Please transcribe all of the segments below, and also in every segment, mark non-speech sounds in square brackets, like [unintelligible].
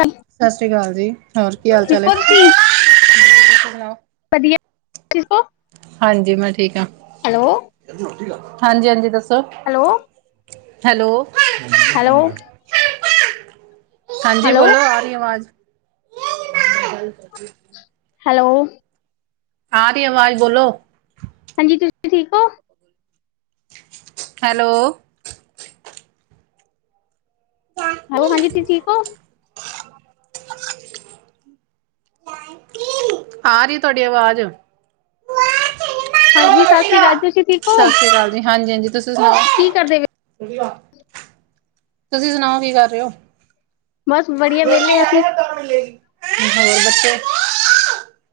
ਸਹੀ [inaudible] ਸਤਿ ਸ਼੍ਰੀ ਅਕਾਲ ਜੀ, ਹੋਰ ਕੀ ਹਾਲ ਚਾਲ ਹੈ। ਤੁਸੀਂ ਵਧੀਆ ਤੁਸੀਂ ਠੀਕ ਹੋ? ਹਾਂਜੀ ਮੈਂ ਠੀਕ ਹਾਂ, ਹੈਲੋ ਹਾਂਜੀ-ਹਾਂਜੀ ਦੱਸੋ? ਹੈਲੋ ਹੈਲੋ ਹੈਲੋ ਹਾਂਜੀ ਹੈਲੋ ਬੋਲੋ ਆ ਰੀ ਆਵਾਜ। ਹੈਲੋ ਆ ਰੀ ਆਵਾਜ਼ ਬੋਲੋ ਹਾਂਜੀ ਤੁਸੀ ਠੀਕ ੳ? ਹੈਲੋ ਹੈਲੋ, ਹਾਂਜੀ ਤੁਸੀ ਠੀਕ ਓ? ਆ ਰੀ ਏ ਤੁਆਡੀ ਆਵਾਜ। ਹਾਂਜੀ ਸ੍ਰੀ ਅਕਾਲ ਤੁਸੀਂ ਠੀਕ ਸਤਿ ਹੋ ਸ੍ਰੀ ਅਕਾਲ ਜੀ। ਹਾਂਜੀ-ਹਾਂਜੀ ਤੁਸੀ ਸੁਣਾਓ? ਕੀ ਕਰਦੇ? ਵਧਿਆ ਤੁਸੀ ਸੁਣਾਓ ਕੀ ਕਰ ਰਏ ੳ? ਬਸ ਵਧੀਆ ਹੋਰ ਵਿਹਲੇ ਅਸੀਂ ਬੱਚੇ?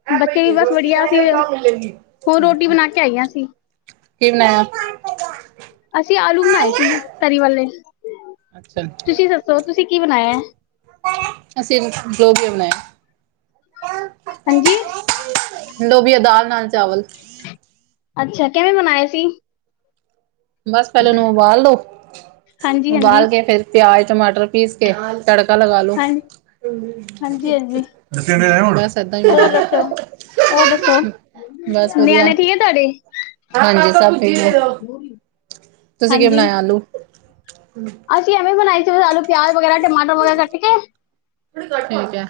ਹੈ ਪਈ ਬੱਚੇ ਵੀ ਏ, ਬਸ ਰੋਟੀ ਵਧੀਆ ਅਸੀਂ ਖਾਏਗਾ ਤਾਂ ਮਿਲੇਗੀ। ਹੁਣ ਰੋਟੀ ਬਣਾ ਕੇ ਆਈਆਂ ਸੀ। ਕੀ ਬਨਾਯਾ? ਅਸੀ ਆਲੂ ਬਣਾਏ ਸੀ ਤਰੀ ਵਾਲੇ, ਅੱਛਾ, ਤੁਸੀ ਦਸ ਸੋ ਤੁਸੀ ਕੀ ਬਨਾਏਆ? ਅਸੀ ੳ ਲੋਬਿਆ ਬਨਾਏਆ। ਹਂਜੀ ਲੋਬਿਆ ਦਾਲ ਨਾਲ ਚਾਵਲ। ਅੱਛਾ ਕੈਵੇਂ ਬਨਾਏਆ ਸੀ? ਬਸ ਪੈਲੇ ੳਨੂੰ ਉਬਾਲ ਲਵੋ, ਹਾਂਜੀ ਹਾਂਜੀ ਉਬਾਲ ਕੇ ਫੇਰ ਪਿਆਜ ਟਮਾਟਰ ਪੀਸ ਕੇ ਤੜਕਾ ਲਗਾ ਲੋੋ। ਹਾਂ ਹਾਂਜੀ ਹਾਂਜੀ ਦੱਸੇਆ ਤੇ ਏ ਹੁਨ, ਬਸ ਏਦਾਂ ਈ ਔਰ ਦੱਸੋ ਨਿਆਣੇ ਠੀਕ ਆ ਤੁਆਡੇ? ਹਾਂਜੀ ਸਭ ਠੀਕ ਨੇ। ਤੁਸੀ ਕਿ ਹਾਂਜੀ ਬਣਾਇਆ ਆਲੂ? ਅਸੀਂ ਐਵੇ ਬਨਾਈ ਸੀ ਆਲੂ ਪਿਆਜ ਵਗੈਰਾ ਟਮਾਟਰ ਵਗੈਰਾ ਕੱਟਕੇ ਠੀਕ ਏ।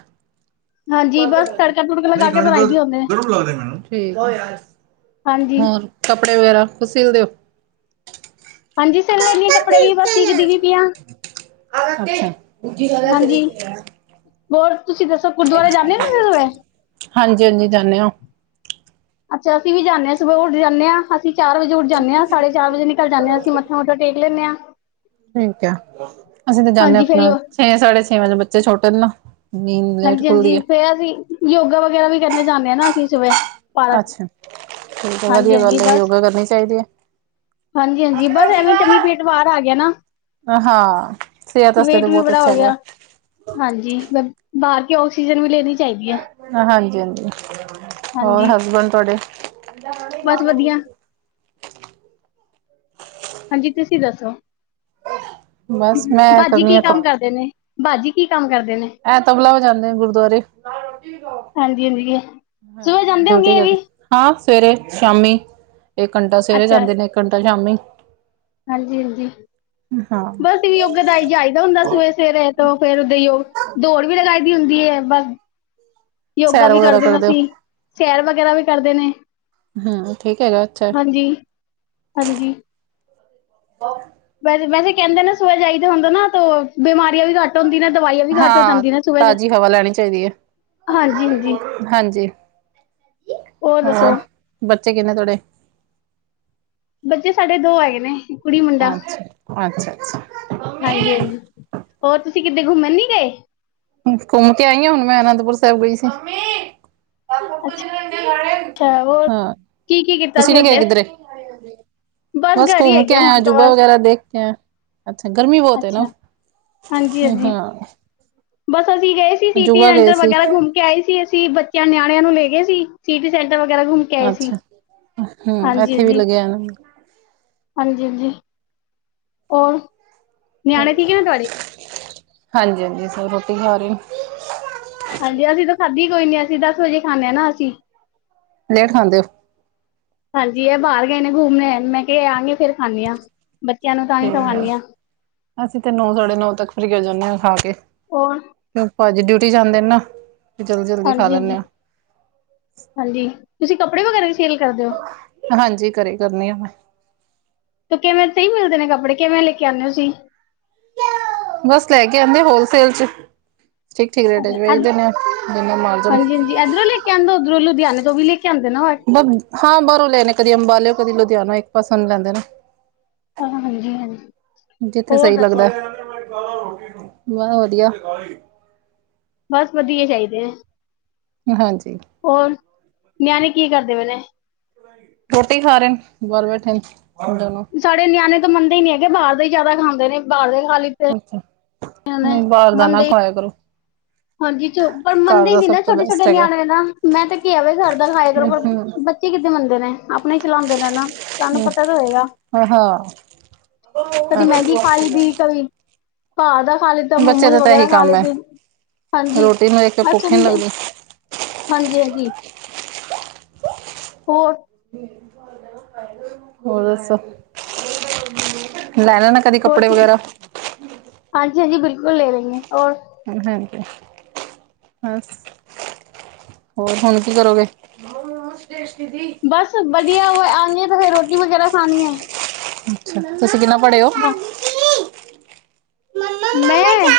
ਹਾਂਜੀ ਬਸ ਤੜਕਾ ਤੁੜਕਾ ਲਗਾ ਠੀਕ ਕੇ ਬਣਾਈ ਦੀ ਹੁੰਦੇ ਐ। ਹਾਂਜੀ ਹੋਰ ਕੱਪੜੇ ਵਗੈਰਾ ਖੁਦ ਸਿਲਦੇ ਓ? ਹਾਂਜੀ ਸਿਲ ਲੈਨੀ ਆ ਕੱਪੜੇ ਵੀ ਬਸ ਸਿਖਦੀ ਵੀ ਪੀ ਆਂ। ਹਾਂਜੀ ਅੱਛਾ। ਹੋਰ ਤੁਸੀ ਦੱਸੋ, ਗੁਰਦੁਆਰੇ ਜਾਂਦੇ ੳ ਤੁਸੀ ਸਵੇਰੇ? ਹਾਂਜੀ ਹਾਂਜੀ ਜਾਨੇ ਆ। ਅੱਛਾ ਅਸੀ ਵੀ ਜਾਨੇ ਆ, ਸੁਬਹ ਉਠ ਜਾਨੇ ਆ ਅਸੀ ਚਾਰ ਵਜੇ ਉੱਠ ਜਾਨੇ ਆ, ਸਾਢੇ ਚਾਰ ਵਜੇ ਨਿਕਲ ਜਾਣੇ ਆ ਅਸੀ ਮੱਥਾ ਮੁਥਾ ਟੇਕ ਲੈਨੇ ਆ। ਠੀਕ ਆ। ਅਸੀ ਤਾਂ ਜਾਂਦੇ ਅਪਨਾ ਯੋ ਛੇ- ਸਾਢੇ ਛੇ ਵਜੇ, ਬੱਚੇ ਛੋਟੇ ਨੇ ਨਾ। ਨੀਂਦ ਲੇਟ ਹਾਂਜੀ ਖੁੱਲਦੀ ਹਾਂਜੀ ਹੈ ਫੇਰ ਅਸੀ ਯੋਗਾ ਵਗੈਰਾ ਵੀ ਕਰਨ ਜਾਨੇ ਆ ਨਾ ਅਸੀ ਸੁਬਏ ਪਾਰਕ। ਅੱਛਾ ਠੀਕ ਆ ਹਾਂਜੀ ਵਧੀਆ ਹਾਂਜੀ ਗੱਲ ਏ, ਬਸ ਯੋਗਾ ਕਰਨੀ ਚਾਈਦੀ ਏ। ਹਾਂਜੀ ਹਾਂਜੀ ਬਸ ਐਵੇਂ ਟਮੀ ਪੇਟ ਬਾਹਰ ਆ ਗਿਆ ਨਾ। ਹ ਹਾਂ ਸੇਹਤ ਅਸਤੇ ਤੇ ਵੇਟ ਵੀ ਬੋਤ ਬੜਾ ਅੱਛਾ ਹੋ ਹੈਗਾ। ਗਿਆ ਹਾਂਜੀ ਬ ਬਾਹਰ ਕੀ ਆਕਸੀਜਨ ਵੀ ਲੈਣੀ ਚਾਈਦੀ ਐ। ਹਾਂਜੀ ਹਾਂਜੀ, ਹੋਰ ਹਾਂਜੀ ਹਸਬੈਂਡ ਤੁਹਾਡੇ? ਬਸ ਵਧੀਆ। ਹਾਂਜੀ ਤੁਸੀ ਦੱਸੋ? ਬ ਬਸ ਮੈਂ ਬਾਜੀ ਕਰਨੀ ਕੀ ਆ ਕੰਮ ਕ ਕਰਦੇ ਨੇ, ਬਾਜੀ ਕੀ ਕੰਮ ਕਰਦੇ ਨੇ। ਐ ਤਬਲਾ ਵਜਾਉਦੇ ਨੇ ਗੁਰਦੁਆਰੇ। ਹਾਂਜੀ -ਹਾਂਜੀ ਸੁਬਹ ਹਾਂ ਜਾਂਦੇ ਡਿਊਟੀ ਹੋਗੇਂ ਇਹ ਕਰਦੇ ਵੀ। ਹਾਂ, ਸਵੇਰੇ -ਸ਼ਾਮੀ ਇੱਕ ਘੰਟਾਂ ਸਵੇਰੇ ਅੱਛਾ ਜਾਂਦੇ ਨੇ ਇੱਕ ਘੰਟਾਂ ਸ਼ਾਮੀ। ਹਾਂਜੀ- ਹਾਂਜੀ, ਹਾਂ ਬਸ ਯੁੱਗ ਦਾ ਆਈ ਚਾਈਦਾ ਹੁੰਦਾ ਸਵੇਰੇ -ਸਵੇਰੇ ਤੋਂ ਫੇਰ ਦਈਓ ਦੌੜ ਵੀ ਲਗਾਈ ਦੀ ਹੁੰਦੀ ਏ, ਬਸ ਯੋਗਾ ਸੈਰ ਵੀ ਵਗੈਰਾ ਕਰਦੇ ਆ ਹੋ ਅਸੀਂ, ਸ਼ੈਰ ਵਗ਼ੈਰਾ ਵੀ ਕਰਦੇਂ ਨੇ। ਹਾ ਠੀਕ ਹੈਗਾ ਇੱਥੇ। ਹਾਂਜੀ-ਹਾਂਜੀ। ਵੈਸ- ਵੈਸੇ ਕਹਿੰਦੇ ਨੇ, ਸੁਬੇ ਜਾਈਦਾ ਹੁੰਦਾ ਨਾ ਤੋਂ ਬਿਮਾਰੀਆਂ ਵੀ ਘੱਟ ਹੁੰਦੀ ਨੇ ਦਵਾਈਆਂ ਵੀ ਘੱਟ ਹੋ ਹਾਂ, ਜਾਂਦੀ ਨੇ ਸੁਬਹ ਤਾਜ਼ੀ ਹਵਾ ਲੈਂਣੀ ਚਾਹੀਦੀ ਆ, ਹਾਂਜੀ ਹਾਂਜੀ ਹਾਂਜੀ। ਓਰ ਦੱਸੋ। ਹੋਰ ਬੱਚੇ ਕਿਨੇ ਤੁਹਾਡੇ। ਬੱਚੇ ਸਾਡੇ ਦੋ ਹੈਗੇ ਨੇ, ਕੁੜੀ ਮੁੰਡਾ ਅੱਛਾ ਅੱਛਾ ਅੱਛਾ ਹਾਂਜੀ -ਹਾਂਜੀ। ਹੋਰ, ਤੁਸੀਂ ਕਿੱਦੇ ਘੁੰਮਣ ਨੀ ਗਏ। ਘੁੰਮ ਕੇ ਆਈ ਆ, ਹੁਣ ਮੈਂ ਅਨੰਦਪੁਰ ਸਾਹਿਬ ਗਈ ਸੀ। ਅੱਛਾ ਹੋਰ ਹਾਂ, ਕੀ ਕੀ ਕੀਤਾ ਤੁਸੀਂ ਸੀ ਨੀ ਗਏ ਓਦੇ ਕਿੱਧਰੇ। ਬਸ ਘਰ ਹੀ ਘੁੰਮ ਹੈਗੇ ਕੇ ਆ ਆਏ ਐ, ਹੁਣ ਤੋਂ ਅਜੂਬਾ ਬਸ ਵਗੈਰਾ ਦੇਖਿਆਂ ਐ। ਅੱਛਾ, ਗਰਮੀਂ ਬਹੁਤ ਐ ਨਾ, ਅੱਛਾ ਹਾਂਜੀ ਹਾਂਜੀ ਹਾਂ। ਬਸ ਅਸੀਂ ਗਏ ਸੀ, ਸੀਟੀ ਅਜੂਬਾ ਗਏ ਰੈਂਟਰ ਸੀ ਵਗ਼ੈਰਾ ਗੂੰਮ ਕੇ ਆਏ ਸੀ ਅਸੀਂ। ਕਿਆ ਨਿਆਣਿਆਂ ਨੂੰ ਲੇਂਗੇ ਸੀ ਸੀਟੀ ਸੈਂਟ ਵਗ਼ੈਰਾ ਗੁੰਮ ਅੱਛਾ, ਹੂੰ ਐਥੇ ਵੀ ਹਾਂਜੀ ਲੱਗਿਆ ਐ ਨਾ। ਹਾਂਜੀ- ਹਾਂਜੀ, ਔਰ ਹਾਂਜੀ- ਹਾਂਜੀ, ਸੋ ਰੋਟੀ ਖਾ ਰੇ ਓ। ਹਾਂਜੀ, ਅਸੀਂ ਤਾਂ ਖਾਂਦੀ ਕੋਈ ਨੀ ਅਸੀਂ ਦਸ ਵਜੇ ਖਾਂਨੇ ਆ ਨਾ ਅਸੀਂ। ਲੇਟ ਖਾਂਦੇ ਔ। ਹਾਂਜੀ, ਏ ਬਾਹਰ ਗਏ ਨੇ ਗੂੰਮਣੇ, ਮੈਂ ਕਿਹਾਂ ਏਂ ਆਣਗੇ ਫੇਰ ਖਾਨੇ ਆ। ਬੱਚਿਆਂ ਨੂੰ ਤਾਂ ਹੀ ਠੀਕ ਆ, ਖਵਾਉਂਦੀ ਹਾਂ ਅਸੀਂ ਤੇ ਨੌ- ਸਾਢੇ ਨੌ ਤੱਕ ਫਰੀ ਹੋ ਜਾਂਨੇ ਆ ਖਾ ਕੇ। ਹੋਰ। ਤੇ ਓ ਭਾਜੀ ਡਿਊਟੀ ਜਾਂਦੇ ਨੇ ਨਾ। ਜਲਦੀ-ਜਲਦੀ ਖਾ ਹਾਂਜੀ- ਲੈਂਦੇ ਹਾਂਜੀ ਹਾਂ। -ਹਾਂਜੀ, ਤੁਸੀਂ ਕੱਪੜੇ ਵਗ਼ੈਰਾ ਵੀ ਸੇਲ ਕਰਦੇਂ ਔ। ਹਾਂਜੀ, ਕਰੇ ਕਰਨੇ ਆ ਮੈਂ। ਤੋਂ ਕਿਵੇਂ ਸਹੀ ਮਿਲਦੇ ਨੇ ਕੱਪੜੇ, ਕਿਵੇਂ ਲੇ ਕੇ ਆਨੇ ਤੁਸੀਂ। ਬਸ ਲੈ ਕੇ ਆਉਂਦੇ ਹੋਲਸੇਲ ਚੋ। ਠੀਕ -ਠੀਕ ਰੇਟਾਂ ਚ ਵੇਚਦੇ ਨੇ, ਜਿੰਨੇਂ ਮਾਰਜਨ। ਏਧਰੋਂ ਲੈ ਕੇ ਆਂਦੇ, ਉਧਰੋਂ ਲੁਧਿਆਣੇ ਤੋਂ ਵੀ ਲੇ ਕੇ ਆਂਦੇ ਨਾ ਹੋਏ। ਹਾਂ, ਬਾਹਰੋਂ ਲੈਣੇ, ਕਦੀ ਅੰਬਾਲਿਓ ਕਦੀ ਲੁਧਿਆਣਾ, ਇੱਕ ਪਾਸੇ ਨੂੰ ਲੈਂਦੇ ਨੇ। ਹਾਂਜੀ ਹਾਂਜੀ ਜਿੱਥੇ ਹੋਰ ਸਹੀ ਦੱਸੋ ਲੱਗਦਾ। ਬਹ ਵਧੀਆਂ। ਬਸ ਵਧੀਆਂ ਚਾਹੀਦੇ ਐ। ਹਾਂਜੀ। ਹੋਰ, ਨਿਆਣੇ ਕੀ ਕਰਦੇਂ ਪਏ ਨੇ। ਰੋਟੀ ਖਾ ਰੇ ਨੇ, ਬਾਹਰ ਬੈਠੇ ਨੇ ਦੋਨੋਂ। ਸਾਡੇ ਨਿਆਣੇ ਤਾਂ ਮੰਨਦੇ ਈ ਨੀ ਹੈਗੇ, ਬਾਹਰ ਦੇ ਹੀ ਜ਼ਿਆਦਾ ਖਾਂਦੇ ਨੇ, ਬਾਹਰ ਦੇ ਖਾਲੀ ਅੱਛਾ, ਨਈ ਬਾਹਰ ਦਾ ਨਾ ਖਵਾਇਆ ਕਰੋਂ। ਹਾਂਜੀ ਚ ਪਰ ਮੰਨਦੇ ਈ ਨਾ ਤੋਂ ਛੋਟੇ -ਛੋਟੇ ਬੈਸਟ ਹੈਗਾ। ਨਿਆਣੇ ਨਾ, ਮੈਂ ਤਾਂ ਕਿਹਾ ਆਵੇ ਘਰ ਦਾ ਖਾਇਆ ਕਰੋ ਹੂੰ-ਹੂੰ, ਪਰ ਕਿਥੇ ਮੰਨਦੇ ਨੇ, ਆਪਣੇ ਈ ਚਲਾਉਂਦੇ ਨੇ ਨਾ। ਤੁਹਾਨੂੰ ਹੂੰ। ਪਤਾ ਤਾਂ ਹੈਏਗਾ, ਹਾਂ ਕਦੇ ਮੈਗੀ ਖਾ ਲਈ ਦੀ ਕਦੀ। ਪਾਦਾ ਖਾ ਲਿੱਤਾ, ਬੱਚੇ ਮੋਮੋਜ਼ ਦਾ ਤਾਂ ਇਹੀ ਵਗੈਰਾ ਖਾ ਕੰਮ ਹੈ ਲਿਤੇ ਰੋਟੀ ਦੇਖ ਕੇ ਭੁੱਖੇ ਨੀ ਲੱਗਦੀ। ਹਾਂਜੀ ਹਾਂਜੀ। ਹੋਰ। [unintelligible] ਹੋਰ ਦੱਸੋ, ਲੈ ਲੈਣਾ ਕਦੀ ਹੋਰ ਕੱਪੜੇ ਕੀ, ਵਗੈਰਾ ਹਾਂਜੀ, ਹਾਂਜੀ ਬਿਲਕੁਲ ਲੈ ਰਈ ਏ, ਹੋਰ। ਹ ਹਾਂਜੀ ਹਸ। ਹੋਰ ਹੁਣ ਕੀ ਕਰੋਗੇ? ਬਸ ਵਧੀਆ ਵ ਆਣੀ ਆ ਫੇਰ ਰੋਟੀ ਵਗੈਰਾ ਖਾਣੀ ਆ। ਅੱਛਾ, ਤੁਸੀਂ ਕਿੰਨਾ ਪੜ੍ਹੇ ਓ? [inaudible] ਮੈਂ,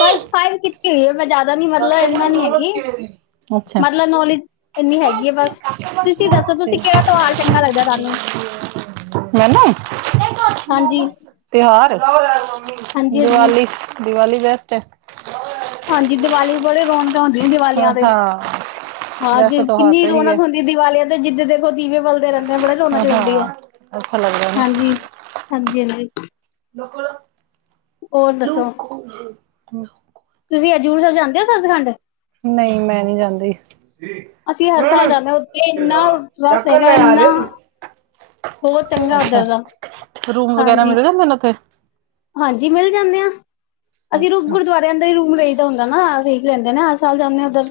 ਬਸ ਫਾਈਵ ਕੀ ਤੀ ਹੋਈ ਏ ਮੈਂ ਜ਼ਿਆਦਾ ਨੀ ਮਤਲਬ ਇੰਨਾ ਨੀ ਹੈਗੀ, ਅੱਛਾ ਮਤਲਬ ਨੌਲੇਜ ਇੰਨੀ ਹੈਗੀ ਏ ਬਸ। ਤੁਸੀਂ ਦੱਸੋ ਤੁਸੀਂ ਕਿਹੜਾ ਤਿਉਹਾਰ ਚੰਗਾ ਲੱਗਦਾ ਤੁਹਾਨੂੰ? ਮੈਨੂੰ ਹਾਂਜੀ ਤਿਉਹਾਰ, ਹਾਂਜੀ ਹਾਂਜੀ ਦੀਵਾਲੀ, ਦੀਵਾਲੀ ਬੈਸਟ ਐ। ਹਾਂਜੀ ਦੀਵਾਲੀ ਬੜੇ ਰੌਣਕਾਂ ਹੁੰਦੀਆਂ ਹਾਂ ਦੀਵਾਲੀਆਂ 'ਤੇ ਹਾਂ ਹਾਂ ਜੇ ਵੈਸੇ ਤਾਂ ਹੋਤ ਕਿੰਨੀ ਹੀ ਹੈ ਰੌਣਕ ਹੁੰ ਦੀ ਦੀਵਾਲੀਆਂ 'ਤੇ ਜਿੱਦ ਦੇਖੋ ਦੀਵੇ ਬਲਦੇ ਰਹਿੰਦੇ ਆ ਬੜੇ ਰੋਣਕ ਲੱਗਦੀ ਐ, ਹਾਂ ਅੱਛਾ ਲੱਗਦਾ ਨਾ ਹਾਂਜੀ। ਹਾਂਜੀ-ਹਾਂਜੀ। ਲੋਕਲ, ਦੱਸੋ ਲੋਕਲ। ਤੁਸੀਂ ਹਜੂਰ ਸਾਇਬ ਜਾਂਦੇ ਓ ਸਚਖੰਡ? ਨਈ ਮੈਂ ਨੀ ਜਾਂਦੀ। ਅਸੀਂ ਹਰ ਸਾਲ ਹਮ ਜਾਂਨੇ ਆ, ਉੱਥੇ ਇੰਨਾ ਰਸ ਡਾਕਣ ਨਾ ਹੈਗਾ ਯਾਰ ਇੰਨਾ ਬੋਂ ਚੰਗਾ ਉਧਰ ਦਾ, ਹਾਂਜੀ। ਦੱਸੋ ਮੈਨੂ ਫਿਰ ਹਾਂਜੀ ਮਿਲ ਜਾਂਨੇ ਆ। ਅਸੀਂ ਰੁ ਅੱਛਾ ਗੁਰਦੁਵਾਰਿਆਂ ਦਾ ਈ ਰੂਮ ਲਈਦਾ ਹੁੰਦਾ ਨਾ, ਸੀਕ ਲੈਂਦੇ ਆ ਨਾ, ਹਰ ਸਾਲ ਜਾਂਨੇ ਆ ਉੱਧਰ।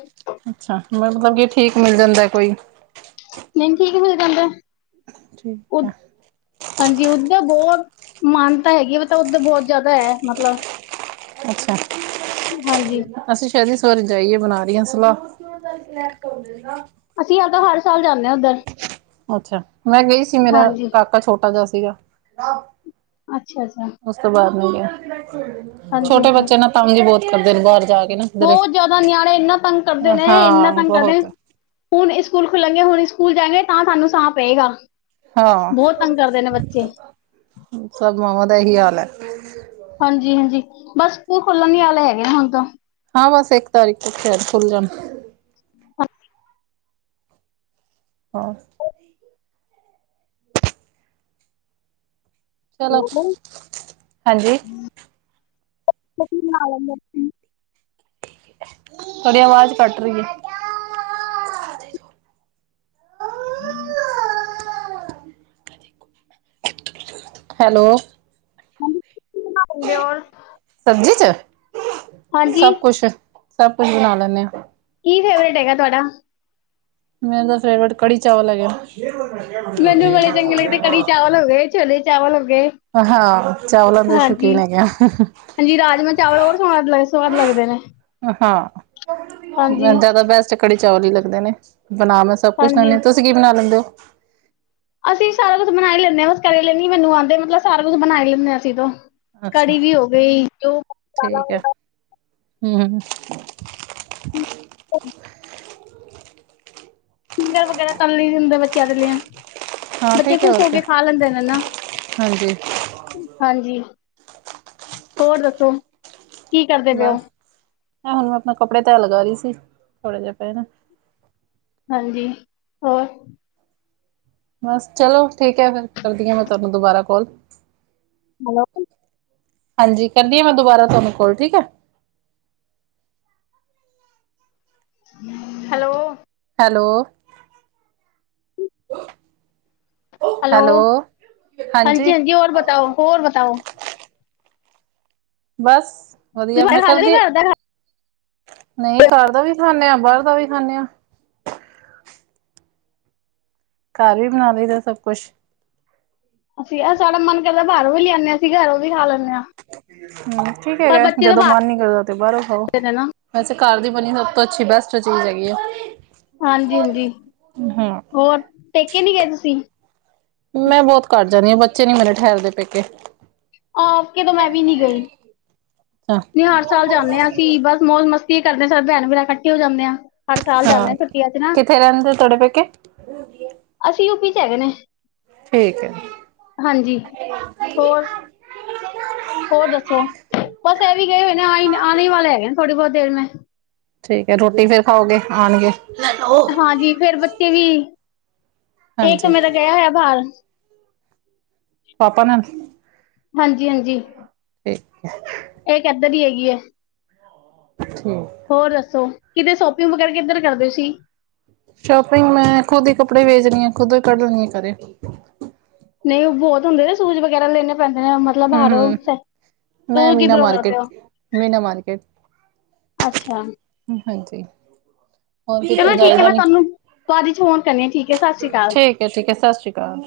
ਅੱਛਾ ਮਤਲਬ ਕਿ ਠੀਕ ਮਿਲ ਜਾਂਦਾ ਕੋਈ। ਨਈ ਠੀਕ ਮਿਲ ਜਾਂਦਾ। ਠੀਕ ਉਧ ਆ। ਹਾਂਜੀ ਉੱਧਰ ਬਹੁਤ ਮਾਨਤਾ ਹੈਗੀ ਆ ਮਤ ਉੱਧਰ ਬਹੁਤ ਜ਼ਿਆਦਾ ਐ ਮਤਲਬ। ਅੱਛਾ, ਹਾਂਜੀ ਅਸੀਂ ਸ਼ਇਦ ਇਸ ਵਾਰ ਜਾਈਏ ਬਣਾ ਰੀਆਂ ਸਲਾਹ। ਅਸੀਂ ਆਪਦਾ ਹਰ ਸਾਲ ਜਾਂਨੇ ਆ ਉੱਧਰ। ਅੱਛਾ ਮੈਂ ਗਈ ਸੀ ਮੇਰਾ ਹਾਂਜੀ ਕਾਕਾ ਛੋਟਾ ਜਾ ਸੀਗਾ। ਅੱਛਾ ਅੱਛਾ। ਉਸ ਤੋਂ ਬਾਅਦ ਨੀ ਗਏ, ਹਾਂਜੀ ਛੋਟੇ ਹਾਂਜੀ ਬੱਚੇ ਨਾ ਤੰਗ ਈ ਬਹੁਤ ਕਰਦੇ ਨੇ ਬਾਹਰ ਜਾ ਕੇ ਨਾ। ਕਿਧਰੇ ਬਹੁਤ ਜ਼ਿਆਦਾ ਨਿਆਣੇ ਇੰਨਾ ਤੰਗ ਕਰਦੇ ਨੇ, ਇੰਨਾ ਹਾਂ ਤੰਗ ਕਰਦੇ ਨੇ ਬਹੁਤ ਹੁਣ ਇਸਕੂਲ ਖੁੱਲਣਗੇ, ਹੁਣੀ ਸਕੂਲ ਜਾਏਗੇ ਤਾਂ ਸਾਨੂੰ ਸਾਹ ਪੇਗਾ। ਹਾਂ, ਸਭ ਮਾਂਵਾਂ ਦਾ ਏ ਹੀ ਹਾਲ ਐ। ਹਾਂਜੀ ਹਾਂਜੀ ਬਸ ਸਕੂਲ ਖੁਲਣ ਦੀ ਹੱਲ ਹੈਗੇ ਨੇ ਹੁਣ ਤਾਂ। ਹਾਂ ਬਸ ਇੱਕ ਤਾਰੀਖ ਤੋਂ ਖੈਰ ਖੁੱਲ ਜਾਣ। ਹਾਂਜੀ। ਹ [unintelligible] ਚਲੋ ਬੋਲਦਾ ਨੀ, ਹਾਂਜੀ ਹਾਂ ਫੇਰ ਕੀ ਬਣਾ ਲੈਨੇ ਓ ਤੁਸੀਂ? ਥੋਡੀ ਆਵਾਜ਼ ਕੱਟ ਰੀ ਏ। ਹੂੰ। ਹੈਲੋ। ਹਾਂਜੀ ਕੀ ਬਣਾ ਲੈਦੇ ਓ ਹੋਰ? ਸਬਜ਼ੀ 'ਚ ਹਾਂਜੀ ਸਭ ਕੁਛ-ਸਭ ਕੁਛ ਬਣਾ ਲੈਂਨੇ ਆ। ਕੀ ਫੇਵਰੇਟ ਹੈਗਾ ਤੁਹਾਡਾ? ਮੇਰਾ ਤਾ ਫੇਵਰੇਟ ਕੜੀ-ਚਾਵਲ ਹੈਗੇ ਆ। ਛੋਲੇ-ਚਾਵਲ ਹੋਗੇ। ਚਾਵਲਾਂ ਦੇ ਸ਼ੌਕੀਨ ਹੈਗੇ ਆ ਹਾਂਜੀ-ਹਾਂਜੀ। ਰਾਜਮਾਂਹ ਚਾਵਲ ਹੋਰ ਸੁਵਾਦ ਲਗ ਸੁਵਾਦ ਲੱਗਦੇ ਨੇ। ਹਾਂ ਹਾਂਜੀ, ਜ਼ਿਆਦਾ ਬੈਸਟ ਕੜੀ ਚਾਵਲ ਈ ਲੱਗਦੇ ਨੇ, ਬਣਾ ਮੈਂ ਸਭ ਕੁਛ ਲੈਂਨੀ ਹਾਂਜੀ। ਆ, ਤੁਸੀਂ ਸੀ ਕੀ ਬਣਾ ਲੈਂਦੇ ਓ? ਅਸੀਂ ਸਾਰਾ ਕੁਛ ਬਣਾ ਈ ਲੈਂਨੇ ਆ, ਬਸ ਕਰੇਲੇ ਨੀ ਮੈਨੂੰ ਆਂਦੇ, ਮਤਲਬ ਸਾਰਾ ਕੁਛ ਬਣਾ ਈ ਲੈਂਦੇ ਅਸੀਂ ਤੋ ਅੱਛਾ ਕੜੀ ਵੀ ਹੋ ਗਈ ਜੋ ਠੀਕ ਹੈ [unintelligible] ਹਮ। [unintelligible] [unintelligible] ਵਗੈਰਾ ਤ ਲਈ ਹੁਦੈ ਬੱਚਿਆਂ ਦੇ ਲਈ ਹਾਂ ਬੱਚੇ ਠੀਕ ਹੈ ਖ਼ੁਸ਼ ਹੋਰ ਹੋ ਕਿਆ ਕੇ ਖਾ ਲੈਂਦੇ ਨੇ ਨਾ। ਹਾਂਜੀ ਹਾਂਜੀ। ਹੋਰ ਦੱਸੋ? ਕੀ ਕਰਦੇ ਪਏ ਹੋ, ਬਸ ਹੁਣ ਮੈਂ ਆਪਣਾ ਕੱਪੜੇ ਧੈ ਲਗਾ ਰਹੀ ਸੀ ਥੋੜੇ ਜਿਹੇ ਪਏ ਨੇ। ਹਾਂਜੀ। ਹੋਰ ਬਸ ਚਲੋ ਠੀਕ ਐ, ਫਿਰ ਕਰਦੀ ਆ ਮੈਂ ਤੁਹਾਨੂੰ ਦੁਬਾਰਾ ਕਾਲ। [unintelligible] ਹਾਂਜੀ, ਕਰਦੀ ਆ ਮੈਂ ਦੁਬਾਰਾ ਤੁਹਾਨੂੰ ਕੋਲ ਠੀਕ ਐ। ਹੈਲੋ। ਹੈਲੋ। ਹੈਲੋ, ਹਾਂਜੀ ਹਾਂਜੀ-ਹਾਂਜੀ ਹੋਰ ਬਤਾਓ, ਹੋਰ ਬਤਾਓ? ਬਸ ਵਧੀਆ। ਤੁਸੀਂ ਮੈਂ ਖਾ ਲੈਂਦੇ ਕਰਦੀ ਘਰ ਦਾ ਨਈ ਘਰ ਦਾ ਵੀ ਖਾਂਨੇ ਆਂ, ਬਾਹਰ ਦਾ ਵੀ ਖਾਂਨੇ ਆ। ਘਰ ਈ ਬਣਾ ਲਈ ਦਾ ਸਭ ਕੁਛ? ਅਸੀਂ ਆਹ ਸਾਡਾ ਮਨ ਕਰਦਾ ਬਾਹਰੋਂ ਵੀ ਲਿਆਉਨੇ ਆ, ਅਸੀਂ ਘਰੋਂ ਵੀ ਖਾ ਲੈਂਨੇ ਆ। ਹਮ। ਠੀਕ ਪਰ ਹੈਗਾ, ਬੱਚੇ ਤਾਂ ਜਦੋਂ ਮਨ ਬਾਹਰ ਨੀ ਕਰਦਾ ਤੇ ਬਾਹਰੋਂ ਖਾਓ। ਨੇ ਨਾ ਵੈਸੇ ਘਰ ਦੀ ਬਣੀ ਸਭ ਤੋਂ ਅੱਛੀ ਬੈਸਟ ਚੀਜ਼ ਹੈਗੀ ਐਂ। ਹਾਂਜੀ-ਹਾਂਜੀ। ਹੋਰ ਪੇਕੇ ਨੀ ਗਏ ਤੁਸੀਂ? ਮੈਂ ਬਹੁਤ ਘੱਟ ਜਾਂਨੀ ਆ, ਬੱਚੇ ਨੀ ਮੇਰੇ ਠਹਿਰਦੇ ਪੇਕੇ। ਐਤਕੀ ਤਾਂ ਮੈਂ ਵੀ ਨੀ ਗਈ, ਹਾਂ ਨਈ ਹਰ ਸਾਲ ਜਾਂਨੇ ਆ ਅਸੀ ਬਸ ਮੌਜ ਮਸਤੀ ਈ ਕਰਦੇ ਆ, ਸਾਰੇ ਭੈਣ-ਭਰਾ ਇਕੱਠੇ ਹੋ ਜਾਂਨੇ ਆਂ। ਹਰ ਸਾਲ ਹਾਂ ਜਾਂਨੇ ਆ ਛੁੱਟੀਆਂ ਚ ਨਾ, ਕਿੱਥੇ ਰਹਿੰਦੇ ਤੁਹਾਡੇ ਪੇਕੇ? ਅਸੀਂ ਯੂਪੀ ਚ ਹੈਗੇ ਨੇ। ਠੀਕ ਐ। ਹਾਂਜੀ। ਹੋਰ ਹੋਰ ਦੱਸੋ? ਬਸ ਇਹ ਵੀ ਗਏ ਹੋਏ ਨੇ, ਆਈ ਆਣੇ ਵਾਲੇ ਹੈਗੇ ਨੇ ਥੋੜ੍ਹੀ ਬਹੁਤ ਦੇਰ ਮੇ। ਠੀਕ ਐ। ਰੋਟੀ ਫੇਰ ਖਾਓਗੇ ਆਣਗੇ? ਹਾਂਜੀ, ਫਿਰ ਬੱਚੇ ਵੀ ਏਕਮ ਹਾਂਜੀ ਮੇਰਾ ਗਿਆ ਹੋਇਆ ਬਾਹਰ ਪਾਪਾ ਨਾਲ ਹਾਂਜੀ, ਹਾਂਜੀ ਠੀਕ ਹੇ ਇਹ ਕਿੱਧਰ ਈ ਹੈਗੀ ਐ। ਠੀਕ ਹੋਰ ਦੱਸੋ ਕਿਤੇ ਸ਼ੋਪਿੰਗ ਵਗੈਰਾ ਕਿੱਧਰ ਕਰਦੇ ਸੀ। ਸ਼ੋਪਿੰਗ ਮੈਂ ਖੁਦ ਈ ਕੱਪੜੇ ਵੇਚਣੀ ਅ ਆ, ਖੁਦੋਂ ਈ ਕੱਢਣੀ ਐ ਘਰੇ ਨਹੀਂ ਉਹ ਬਹੁਤ ਹੁੰਦੇ ਨਾ ਸੂਜ ਵਗੈਰਾ ਲੈਣੇ ਪੈਂਦੇ ਨੇ ਮਤਲਬ ਹਮ ਬਾਹਰੋਂ ਹਮ ਸੇ, ਮੈਂ ਤੂੰ ਮੀਨਾ ਕਿੱਧਰੋਂ ਕਰਦੇ ਮਾਰਕੀਟ ਔ। ਮੀਨਾ ਮਾਰਕਟ ਅੱਛਾ ਹਾਂਜੀ ਹੋਰ ਕਿਤੇ ਚਲੋ ਠੀਕ ਐ ਜਾਈਦਾ ਮੈਂ ਨੀ ਤੁਹਾਨੂੰ ਬਾਦ ਚ ਫੋਨ ਕਰਨੀ ਅ, ਠੀਕ ਐ ਸਸਿ ਸੀਕਾਲ। ਠੀਕ ਐ ਸਸਿਰੀ ਕਾਲ।